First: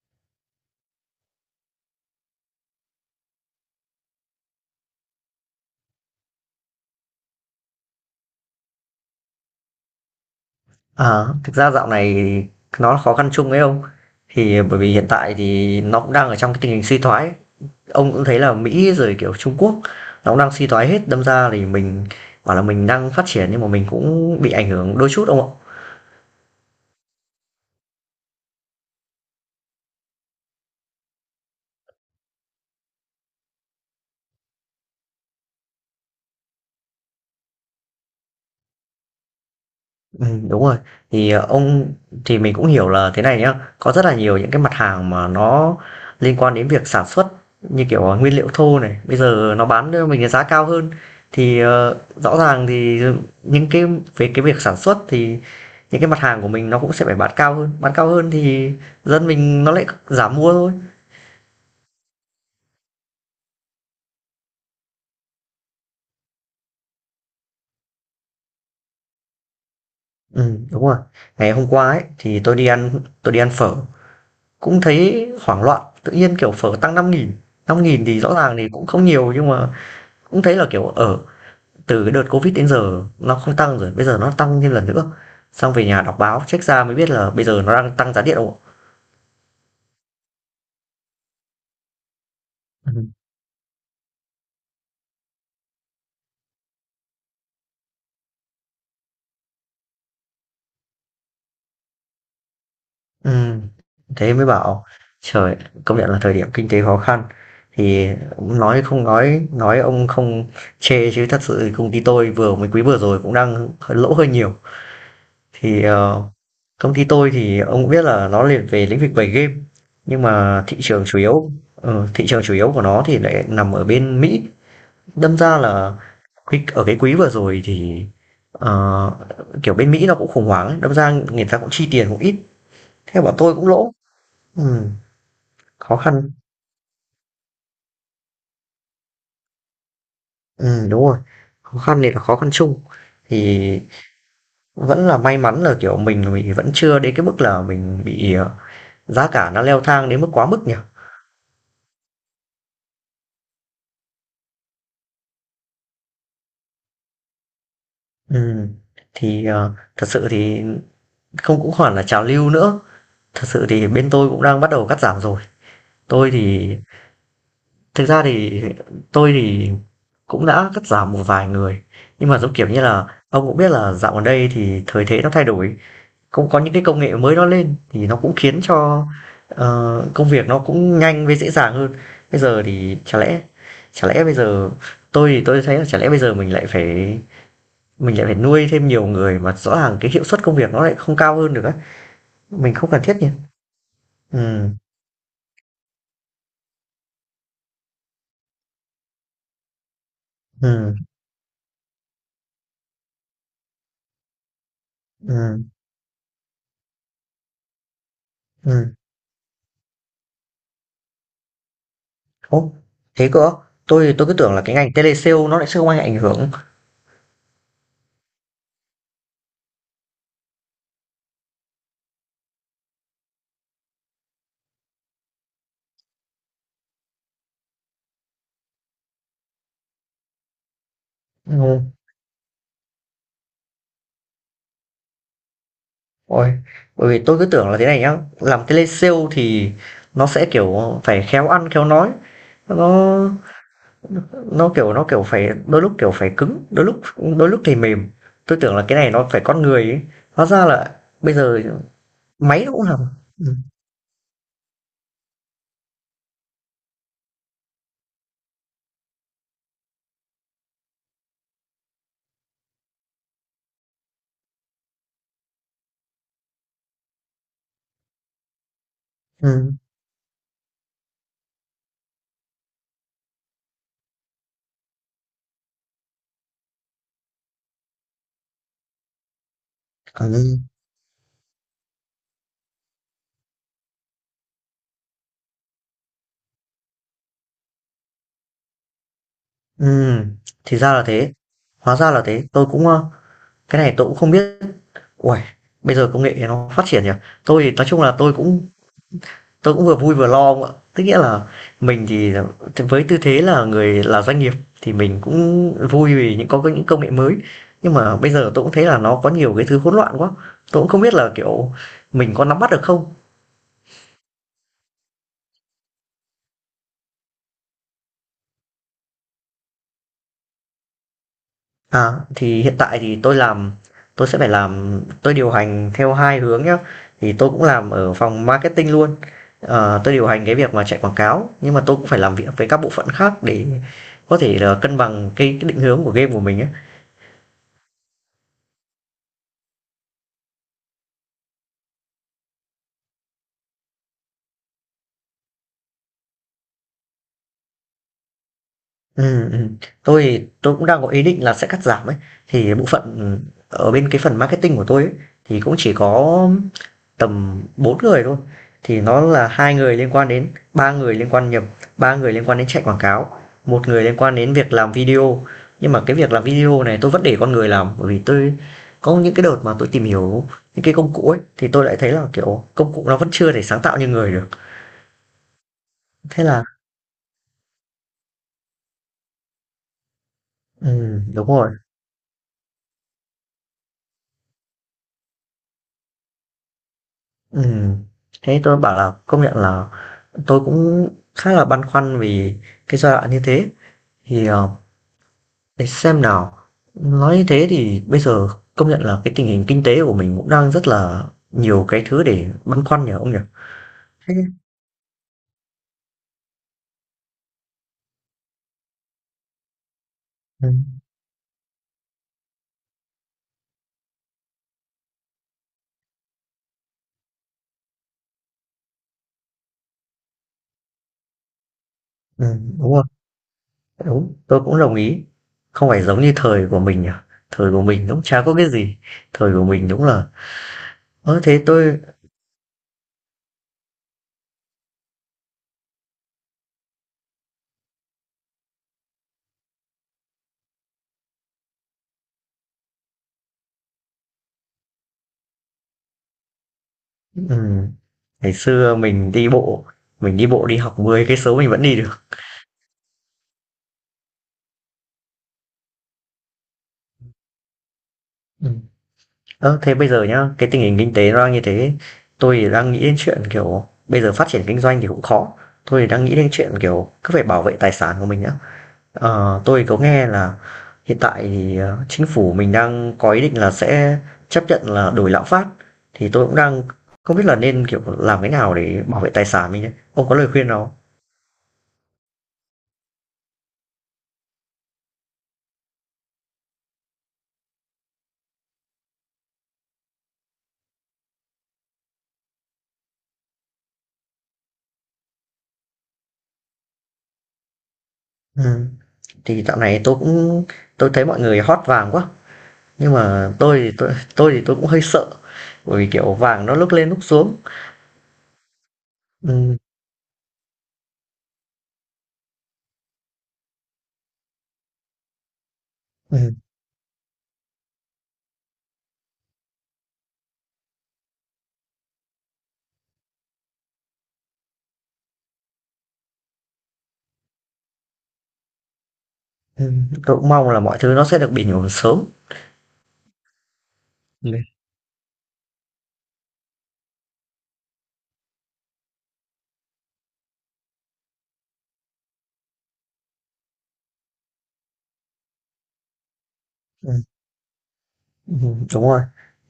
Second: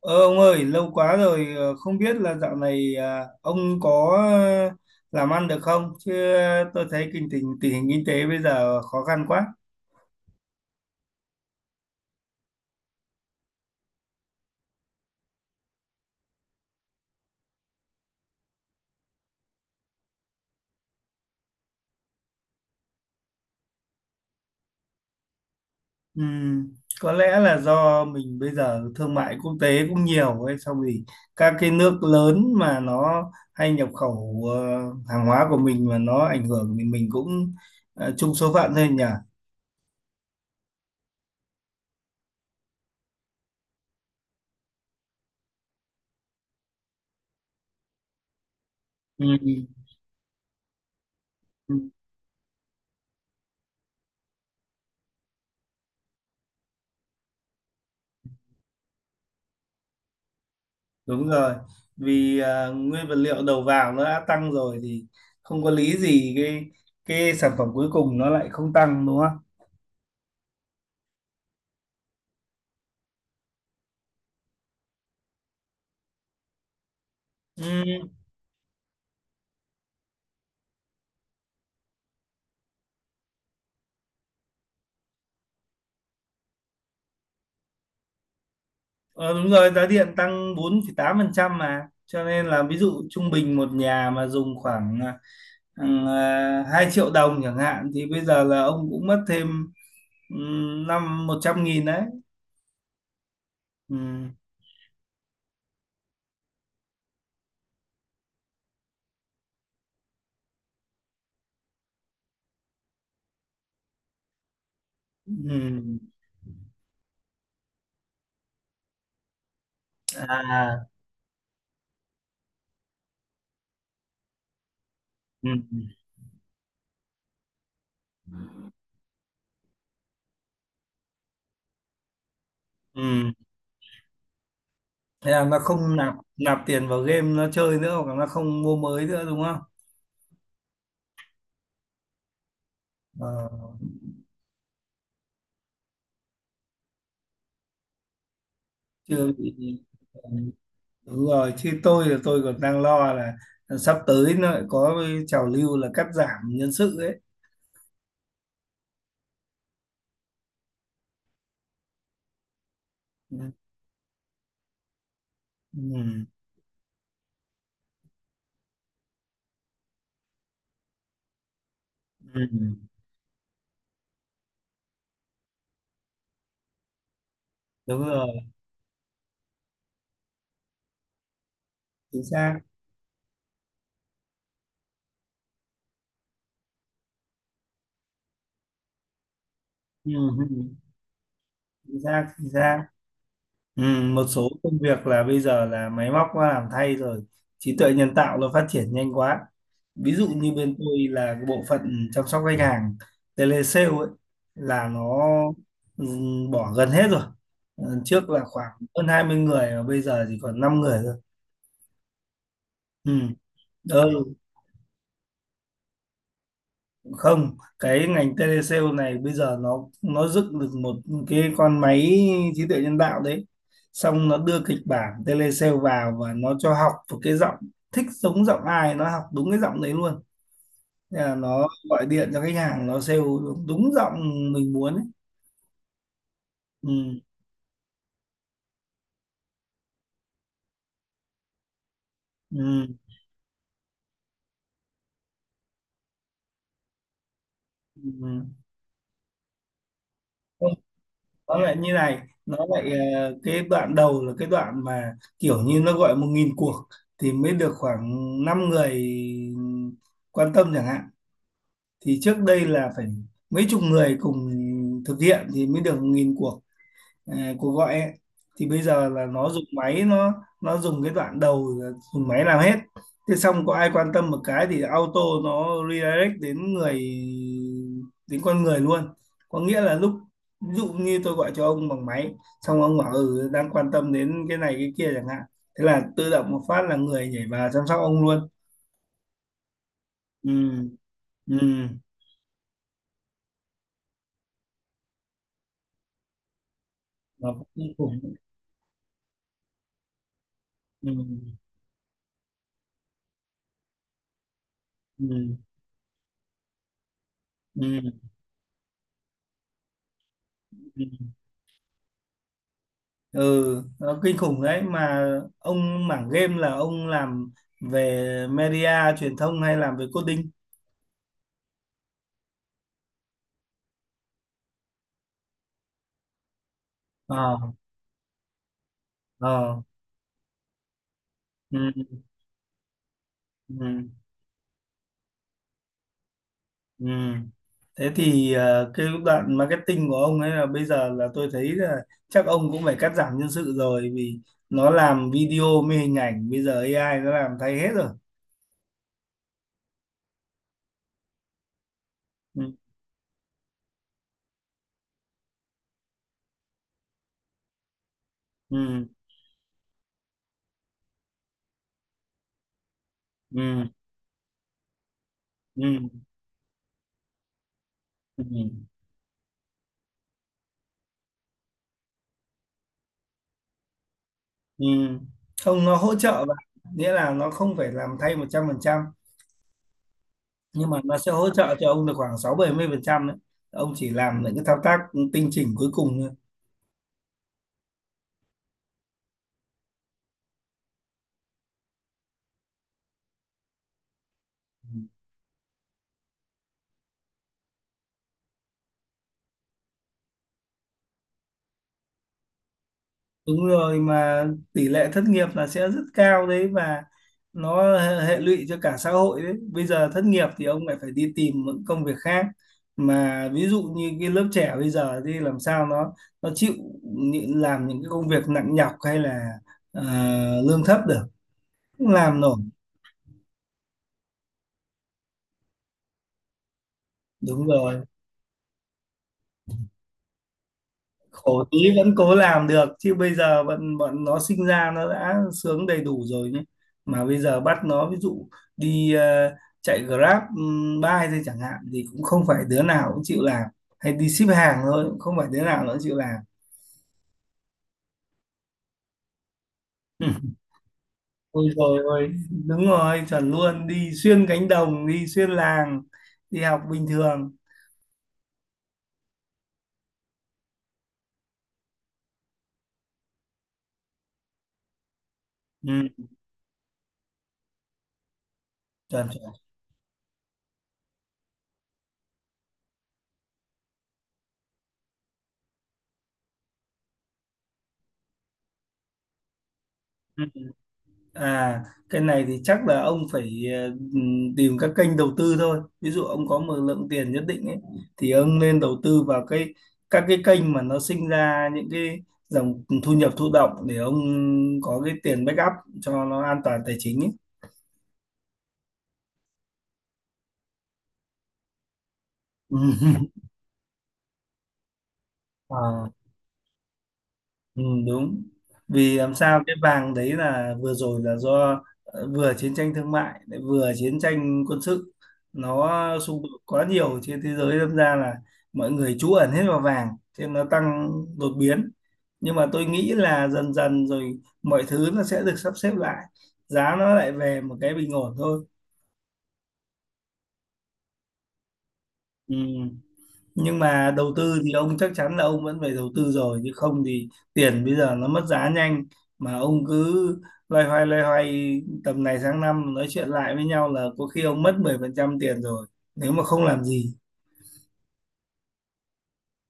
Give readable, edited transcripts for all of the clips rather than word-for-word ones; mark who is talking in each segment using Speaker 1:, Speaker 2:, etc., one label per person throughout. Speaker 1: Ờ, ông ơi, lâu quá rồi, không biết là dạo này ông có làm ăn được không? Chứ tôi thấy kinh tình tình hình kinh tế bây giờ khó khăn quá.
Speaker 2: À, thực ra dạo này nó là khó khăn chung ấy ông. Thì bởi vì hiện tại thì nó cũng đang ở trong cái tình hình suy thoái. Ông cũng thấy là Mỹ rồi kiểu Trung Quốc nó cũng đang suy thoái hết, đâm ra thì mình bảo là mình đang phát triển nhưng mà mình cũng bị ảnh hưởng đôi chút ông ạ.
Speaker 1: Ừm, có lẽ là do mình bây giờ thương mại quốc tế cũng nhiều ấy, xong thì các cái nước lớn mà nó hay nhập khẩu hàng hóa của mình mà nó ảnh hưởng thì mình cũng chung số phận thôi nhỉ.
Speaker 2: Đúng rồi. Thì, ông thì mình cũng hiểu là thế này nhá, có rất là nhiều những cái mặt hàng mà nó liên quan đến việc sản xuất như kiểu, nguyên liệu thô này, bây giờ nó bán cho mình cái giá cao hơn. Thì,
Speaker 1: Ừm.
Speaker 2: rõ ràng thì những cái về cái việc sản xuất thì những cái mặt hàng của mình nó cũng sẽ phải bán cao hơn thì dân mình nó lại giảm mua thôi.
Speaker 1: Đúng rồi, vì nguyên vật liệu đầu vào nó đã tăng rồi thì không có lý gì cái sản phẩm cuối cùng nó lại không tăng đúng không?
Speaker 2: Đúng rồi. Ngày hôm qua ấy, thì tôi đi ăn phở, cũng thấy hoảng loạn, tự nhiên, kiểu, phở tăng 5.000. 5.000
Speaker 1: Ừ.
Speaker 2: thì rõ ràng thì cũng không nhiều nhưng mà cũng thấy là kiểu ở từ cái đợt covid đến giờ nó không tăng, rồi bây giờ nó tăng thêm lần nữa. Xong về nhà đọc báo check ra mới biết là bây giờ nó đang tăng giá điện không.
Speaker 1: ờ, Đúng rồi, giá điện tăng 4,8% mà. Cho nên là ví dụ
Speaker 2: Ừ.
Speaker 1: trung bình một nhà mà dùng khoảng 2 triệu đồng chẳng hạn thì bây giờ là ông cũng mất thêm năm 100.000 đấy.
Speaker 2: Ừ.
Speaker 1: Ừ.
Speaker 2: Thế mới bảo, trời, công nhận là thời điểm kinh tế khó khăn thì nói không nói ông không chê, chứ thật sự công ty tôi vừa mới quý vừa rồi cũng đang lỗ hơi nhiều. Thì
Speaker 1: Ừ.
Speaker 2: công ty tôi thì ông cũng biết là nó liền về lĩnh vực về game, nhưng mà
Speaker 1: À.
Speaker 2: thị trường chủ yếu của nó thì lại nằm ở bên Mỹ. Đâm
Speaker 1: Ừ.
Speaker 2: ra là cái ở cái quý vừa rồi thì ờ, kiểu bên Mỹ nó cũng khủng hoảng ấy, đâm ra người ta cũng chi tiền cũng ít, theo
Speaker 1: Ừ.
Speaker 2: bọn tôi cũng lỗ. Ừ,
Speaker 1: Thế là nó không
Speaker 2: khó
Speaker 1: nạp
Speaker 2: khăn.
Speaker 1: nạp tiền vào game nó chơi nữa hoặc là nó không mua mới nữa đúng không?
Speaker 2: Ừ, đúng rồi, khó khăn này là khó khăn chung.
Speaker 1: Ờ,
Speaker 2: Thì vẫn là may mắn là kiểu mình vẫn chưa đến cái mức là mình bị, giá
Speaker 1: chưa
Speaker 2: cả
Speaker 1: bị.
Speaker 2: nó leo thang đến mức quá mức nhỉ.
Speaker 1: Đúng rồi, chứ tôi là tôi còn đang lo là sắp tới nó lại có cái trào lưu là cắt giảm nhân sự ấy.
Speaker 2: Ừ. Thì thật sự thì không cũng hẳn là trào lưu nữa,
Speaker 1: Ừ.
Speaker 2: thật sự thì bên tôi cũng đang bắt đầu cắt giảm rồi.
Speaker 1: Ừ.
Speaker 2: Tôi thì Thực ra thì tôi thì cũng đã cắt giảm một vài người, nhưng mà
Speaker 1: Ừ.
Speaker 2: giống kiểu như là ông cũng biết là dạo gần đây thì thời thế nó thay đổi, cũng có những cái công nghệ mới nó lên
Speaker 1: Đúng
Speaker 2: thì nó cũng
Speaker 1: rồi,
Speaker 2: khiến cho, công việc nó cũng nhanh với dễ dàng hơn.
Speaker 1: chính
Speaker 2: Bây
Speaker 1: xác.
Speaker 2: giờ thì chả lẽ bây giờ tôi thấy là chả lẽ bây giờ mình lại phải nuôi thêm nhiều người mà rõ ràng
Speaker 1: Ừ.
Speaker 2: cái hiệu
Speaker 1: Ừ,
Speaker 2: suất công
Speaker 1: ừ.
Speaker 2: việc nó lại không cao hơn được á,
Speaker 1: Chính xác, chính
Speaker 2: mình
Speaker 1: xác.
Speaker 2: không cần thiết nhỉ?
Speaker 1: Ừ, một
Speaker 2: Ừ.
Speaker 1: số công việc là bây giờ là máy móc nó làm thay rồi, trí tuệ nhân tạo nó phát triển nhanh quá. Ví dụ như bên
Speaker 2: Ừ.
Speaker 1: tôi là cái bộ phận chăm sóc khách hàng telesale ấy là nó
Speaker 2: Ừ.
Speaker 1: ừ, bỏ gần hết rồi. Ừ, trước là khoảng
Speaker 2: Ừ.
Speaker 1: hơn 20 người và bây giờ chỉ còn 5 người thôi.
Speaker 2: Ồ,
Speaker 1: Ừ.
Speaker 2: thế cơ. Tôi cứ
Speaker 1: Ừ,
Speaker 2: tưởng là cái ngành telesale nó lại sẽ không ảnh hưởng.
Speaker 1: không, cái ngành telesale này bây giờ nó dựng được một cái con máy trí tuệ nhân tạo đấy, xong nó đưa kịch bản telesale vào và nó cho học một cái giọng, thích giống giọng ai nó học đúng cái giọng đấy luôn. Thế là nó
Speaker 2: Ồ.
Speaker 1: gọi điện cho khách hàng, nó sale đúng, đúng giọng mình muốn ấy.
Speaker 2: Ôi, bởi
Speaker 1: Ừ,
Speaker 2: vì tôi cứ tưởng là thế này nhá, làm telesale thì nó sẽ kiểu phải khéo ăn khéo nói, nó
Speaker 1: ừ,
Speaker 2: nó kiểu phải đôi lúc kiểu phải cứng, đôi lúc thì mềm.
Speaker 1: ừ.
Speaker 2: Tôi tưởng là cái này nó phải con người ấy. Hóa ra
Speaker 1: Không,
Speaker 2: là bây
Speaker 1: nó
Speaker 2: giờ
Speaker 1: lại như này, nó
Speaker 2: máy nó cũng
Speaker 1: lại
Speaker 2: làm. Ừ.
Speaker 1: cái đoạn đầu là cái đoạn mà kiểu như nó gọi 1.000 cuộc thì mới được khoảng 5 người quan tâm chẳng hạn, thì trước đây là phải mấy chục người cùng thực hiện thì mới được nghìn cuộc, cuộc gọi ấy. Thì bây giờ là nó dùng
Speaker 2: Ừ.
Speaker 1: máy, nó dùng cái đoạn đầu là dùng máy làm hết, thế xong có ai quan tâm một cái thì auto nó redirect đến người, đến con người luôn. Có nghĩa là lúc
Speaker 2: Ừ.
Speaker 1: ví dụ như tôi gọi cho ông bằng máy, xong ông bảo ừ đang quan tâm đến cái này cái kia chẳng hạn, thế là tự động một phát là người nhảy vào chăm sóc ông luôn.
Speaker 2: Ừ,
Speaker 1: Ừ,
Speaker 2: thì ra là thế.
Speaker 1: ừ,
Speaker 2: Hóa ra là thế. Tôi cũng cái này tôi cũng không biết. Ui, bây giờ công nghệ nó phát triển nhỉ.
Speaker 1: nó
Speaker 2: Tôi thì nói
Speaker 1: cũng
Speaker 2: chung là
Speaker 1: khủng.
Speaker 2: tôi cũng vừa vui vừa lo ông ạ, tức
Speaker 1: Ừ.
Speaker 2: nghĩa là mình thì với tư thế là người là doanh nghiệp thì mình
Speaker 1: Ừ,
Speaker 2: cũng vui vì những có những công nghệ mới, nhưng
Speaker 1: ừ,
Speaker 2: mà bây giờ tôi cũng thấy là nó có nhiều cái thứ hỗn loạn quá, tôi cũng không
Speaker 1: ừ,
Speaker 2: biết là kiểu mình có nắm bắt được không.
Speaker 1: ừ, nó kinh khủng đấy mà. Ông mảng game là ông làm về media truyền thông hay làm về coding?
Speaker 2: À, thì hiện tại thì tôi làm tôi sẽ phải làm tôi điều hành theo hai hướng nhá. Thì
Speaker 1: ờ
Speaker 2: tôi cũng làm ở phòng marketing luôn.
Speaker 1: ờ
Speaker 2: Ờ, tôi điều hành cái việc mà chạy quảng cáo, nhưng
Speaker 1: ừ,
Speaker 2: mà tôi cũng phải làm việc với các bộ phận khác để
Speaker 1: ừ,
Speaker 2: có thể là cân bằng cái định hướng của game của mình ấy.
Speaker 1: ừ. Thế thì cái đoạn marketing của ông ấy là bây giờ là tôi thấy là chắc ông cũng phải cắt giảm nhân sự rồi, vì nó làm video, mê hình ảnh bây giờ AI nó làm thay hết rồi.
Speaker 2: Ừm, ừm. Tôi thì tôi cũng đang có ý định là sẽ cắt giảm ấy.
Speaker 1: Ừ,
Speaker 2: Thì bộ phận ở bên cái phần marketing của tôi ấy, thì cũng chỉ có tầm 4 người thôi. Thì
Speaker 1: ừ,
Speaker 2: nó là hai người liên quan đến ba người liên quan nhập ba người liên quan đến chạy quảng cáo, một
Speaker 1: ừ,
Speaker 2: người liên quan đến việc làm video. Nhưng mà
Speaker 1: ừ.
Speaker 2: cái việc làm video này tôi vẫn để con người làm, bởi vì
Speaker 1: Ừ.
Speaker 2: tôi có những cái đợt mà tôi tìm hiểu những cái công cụ ấy thì tôi lại thấy là kiểu công cụ nó vẫn chưa thể sáng tạo như người được.
Speaker 1: Ừ. Không, nó hỗ trợ
Speaker 2: Thế
Speaker 1: bạn,
Speaker 2: là
Speaker 1: nghĩa là nó không phải làm thay 100%, nhưng mà nó
Speaker 2: ừ,
Speaker 1: sẽ
Speaker 2: đúng
Speaker 1: hỗ
Speaker 2: rồi.
Speaker 1: trợ cho ông được khoảng 60-70% đấy. Ông chỉ làm những cái thao tác tinh chỉnh cuối cùng thôi.
Speaker 2: Ừ. Thế tôi bảo là công nhận là tôi cũng khá là băn khoăn vì cái giai đoạn như thế thì để xem nào. Nói như thế thì bây giờ công nhận là cái tình hình kinh tế của mình cũng đang rất là nhiều cái thứ để băn khoăn nhỉ ông nhỉ?
Speaker 1: Đúng rồi
Speaker 2: Thế
Speaker 1: mà, tỷ lệ thất nghiệp là sẽ rất cao đấy và nó hệ hệ lụy cho cả xã hội đấy. Bây giờ thất nghiệp thì
Speaker 2: ừm,
Speaker 1: ông lại phải đi tìm những công việc khác. Mà ví dụ như cái lớp trẻ bây giờ thì làm sao nó chịu làm những cái công việc nặng nhọc hay là ờ, lương thấp được, không làm nổi.
Speaker 2: đúng rồi, đúng, tôi cũng đồng ý. Không phải giống như thời của mình nhỉ?
Speaker 1: Đúng
Speaker 2: Thời của
Speaker 1: rồi.
Speaker 2: mình cũng chả có cái gì. Thời của mình đúng là. Ơ thế
Speaker 1: Khổ tí
Speaker 2: tôi
Speaker 1: vẫn cố làm được, chứ bây giờ bọn bọn nó sinh ra nó đã sướng đầy đủ rồi nhé. Mà bây giờ bắt nó ví dụ đi chạy Grab bike thôi chẳng hạn thì cũng không phải đứa nào cũng chịu làm, hay đi ship hàng thôi cũng không phải đứa nào nó chịu làm
Speaker 2: ừm, Ngày xưa
Speaker 1: Ừ.
Speaker 2: mình đi bộ đi học 10 cây số
Speaker 1: Ôi
Speaker 2: mình vẫn đi
Speaker 1: rồi,
Speaker 2: được.
Speaker 1: ôi đúng rồi, chuẩn luôn, đi xuyên cánh đồng, đi xuyên làng, đi học bình thường.
Speaker 2: Ừm. Ơ, thế bây giờ nhá, cái tình hình kinh tế nó đang như thế, tôi thì đang nghĩ đến chuyện, kiểu, bây giờ phát triển kinh doanh thì cũng khó. Tôi thì đang
Speaker 1: Ừ,
Speaker 2: nghĩ đến chuyện, kiểu, cứ phải bảo vệ tài sản của mình nhá.
Speaker 1: chuẩn chuẩn.
Speaker 2: Ờ, tôi có nghe là hiện tại thì, chính phủ mình đang có ý định là sẽ chấp nhận là đổi lạm phát, thì tôi cũng đang không biết là nên, kiểu, làm cái nào để bảo vệ tài sản mình đây. Ông có
Speaker 1: Ừ.
Speaker 2: lời khuyên nào
Speaker 1: À, cái này thì chắc là ông phải tìm các kênh đầu tư thôi. Ví dụ ông có một lượng tiền nhất định ấy, thì ông nên đầu tư vào cái, các cái kênh mà nó sinh ra những cái dòng thu nhập thụ động để ông có cái tiền backup cho nó an toàn tài chính ấy.
Speaker 2: không? Thì dạo này tôi cũng, tôi thấy mọi người hót vàng quá,
Speaker 1: Ừ.
Speaker 2: nhưng mà tôi cũng hơi sợ, bởi vì,
Speaker 1: À.
Speaker 2: kiểu, vàng nó lúc lên lúc xuống.
Speaker 1: Ừ, đúng. Vì làm sao cái
Speaker 2: Ừm,
Speaker 1: vàng đấy là vừa rồi là do vừa chiến tranh thương mại lại vừa chiến tranh quân sự, nó xung đột
Speaker 2: ừm,
Speaker 1: quá nhiều trên thế giới, đâm ra là mọi người trú ẩn hết vào vàng, cho nên nó tăng đột biến. Nhưng mà tôi nghĩ là dần dần rồi mọi thứ nó sẽ được sắp xếp lại, giá nó lại về một cái bình ổn thôi.
Speaker 2: tôi cũng mong là mọi thứ nó sẽ được bình ổn sớm.
Speaker 1: Ừ. Nhưng mà đầu
Speaker 2: Ừm.
Speaker 1: tư thì ông chắc chắn là ông vẫn phải đầu tư rồi, chứ không thì tiền bây giờ nó mất giá nhanh, mà ông cứ loay hoay tầm này sang năm nói chuyện lại với nhau là có khi ông mất 10% tiền rồi, nếu mà không làm gì.
Speaker 2: Ừm, đúng rồi,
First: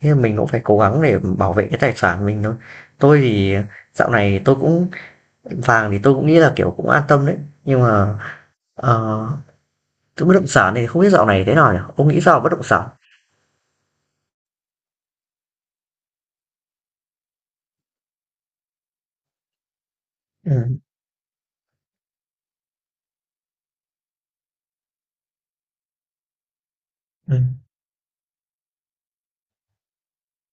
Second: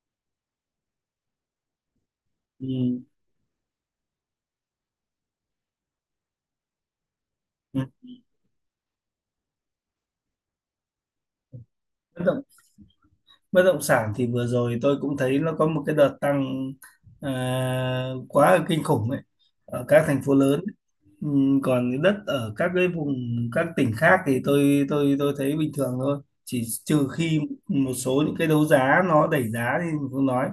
Speaker 2: thế mình cũng phải cố gắng để bảo vệ cái tài sản mình thôi.
Speaker 1: Ừ.
Speaker 2: Tôi thì dạo này tôi cũng vàng thì tôi cũng nghĩ là, kiểu, cũng an tâm đấy, nhưng mà, ờ, thứ bất động sản này không biết dạo này thế nào nhỉ? Ông nghĩ sao
Speaker 1: Ừ.
Speaker 2: về bất động sản?
Speaker 1: Bất động sản thì vừa rồi tôi cũng thấy nó có một cái đợt tăng à, quá là kinh khủng ấy ở các thành phố lớn.
Speaker 2: Ừm,
Speaker 1: Còn cái đất ở các cái vùng, các tỉnh khác thì tôi thấy bình thường thôi, chỉ trừ khi
Speaker 2: ừm,
Speaker 1: một số những cái đấu giá nó đẩy giá thì mình không nói.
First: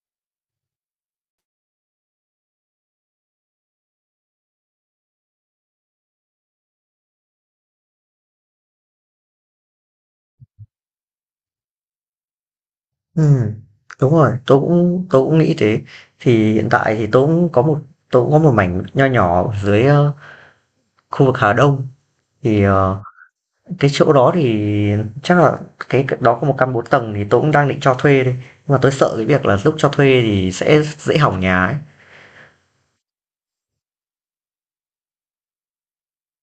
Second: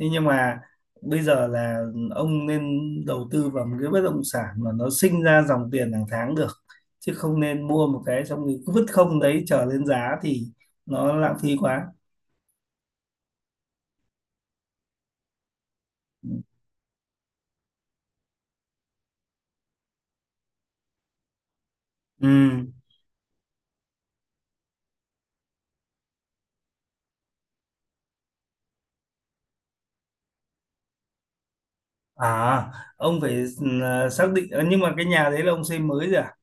Speaker 1: Thế nhưng mà bây giờ là ông nên đầu tư vào một cái bất động sản mà nó sinh ra dòng tiền hàng tháng được, chứ không nên mua một cái xong rồi cứ vứt không đấy chờ lên giá thì nó lãng phí quá.
Speaker 2: ừm, đúng rồi, tôi cũng nghĩ thế.
Speaker 1: Ừ.
Speaker 2: Thì hiện tại thì tôi cũng có một mảnh nho nhỏ ở dưới, khu vực Hà Đông,
Speaker 1: Ừ.
Speaker 2: thì, cái chỗ đó thì chắc là cái đó có một căn 4 tầng thì tôi cũng đang định cho thuê đây. Nhưng mà tôi sợ cái việc là lúc cho thuê thì sẽ dễ hỏng nhà ấy.
Speaker 1: À, ông phải xác định nhưng mà cái nhà đấy là ông xây mới rồi à?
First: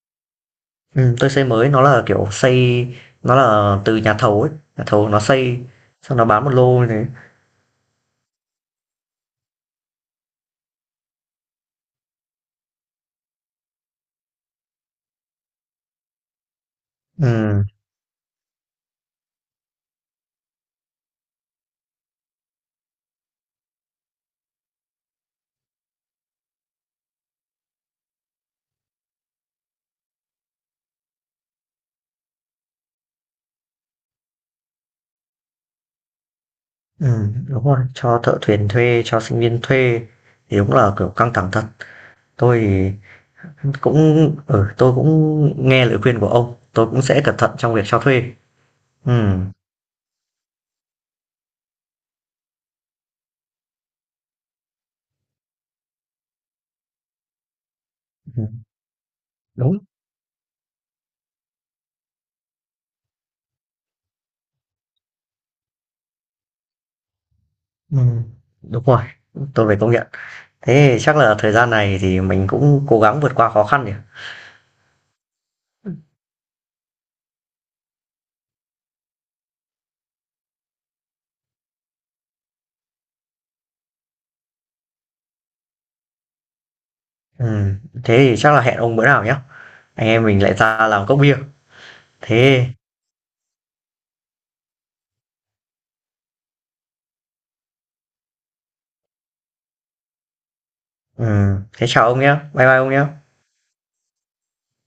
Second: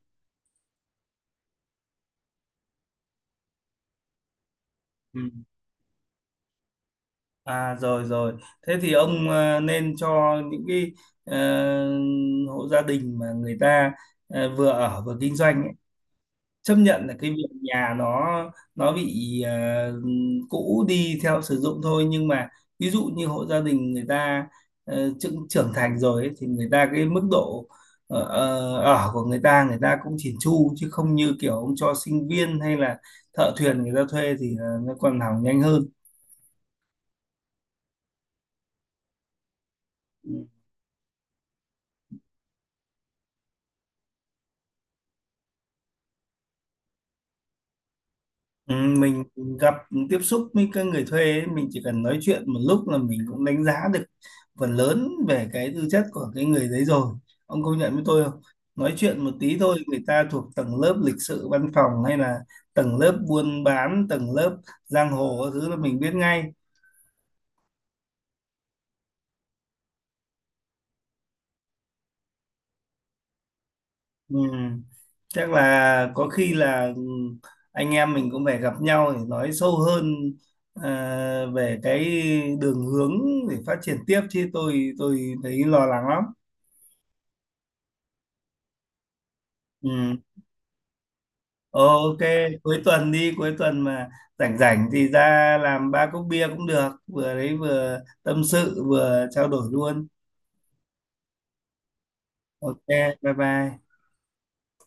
Speaker 2: Tôi xây mới nó là, kiểu, xây nó là từ nhà thầu ấy, nhà thầu
Speaker 1: Ừ.
Speaker 2: nó xây, xong nó bán một lô như thế.
Speaker 1: À rồi rồi. Thế thì ông nên cho những cái ờ, hộ gia đình mà người ta vừa ở vừa kinh doanh ấy, chấp nhận là cái việc
Speaker 2: Ừm,
Speaker 1: nhà nó bị cũ đi theo sử dụng thôi, nhưng mà ví dụ như hộ gia đình người ta trưởng trưởng thành rồi ấy, thì người ta cái mức độ ở của người ta, người ta cũng chỉn chu, chứ không như kiểu ông cho sinh viên hay là thợ thuyền người ta thuê thì nó còn hỏng nhanh hơn.
Speaker 2: đúng rồi, cho thợ thuyền thuê, cho sinh viên thuê thì đúng là, kiểu, căng thẳng thật. Tôi thì cũng ừ, tôi cũng nghe lời khuyên của ông, tôi cũng sẽ cẩn thận trong việc cho thuê.
Speaker 1: Ừ, mình
Speaker 2: Ừm,
Speaker 1: gặp, tiếp xúc với các người thuê ấy, mình chỉ cần nói chuyện một lúc là mình cũng đánh giá được phần lớn về cái tư chất của cái người đấy rồi, ông công nhận với tôi không?
Speaker 2: ừm,
Speaker 1: Nói chuyện một tí thôi,
Speaker 2: đúng.
Speaker 1: người ta thuộc tầng lớp lịch sự văn phòng hay là tầng lớp buôn bán, tầng lớp giang hồ các thứ là mình biết ngay.
Speaker 2: Ừm, đúng rồi, tôi phải công nhận. Thế thì chắc là thời gian này thì mình cũng cố gắng vượt qua khó khăn nhỉ?
Speaker 1: Ừ. Chắc là có khi là anh em mình cũng phải gặp nhau để nói sâu hơn về cái đường hướng để phát triển tiếp, chứ tôi thấy lo lắng lắm.
Speaker 2: Ừm, thế thì chắc là hẹn ông bữa nào nhá,
Speaker 1: Ừ.
Speaker 2: anh em mình lại ra làm cốc bia.
Speaker 1: Ok,
Speaker 2: Thế
Speaker 1: cuối tuần đi, cuối tuần mà rảnh rảnh thì ra làm ba cốc bia cũng được, vừa đấy vừa tâm sự vừa trao đổi luôn.
Speaker 2: Thế chào ông nhá, bye bye
Speaker 1: Ok,
Speaker 2: ông nhá.
Speaker 1: bye bye.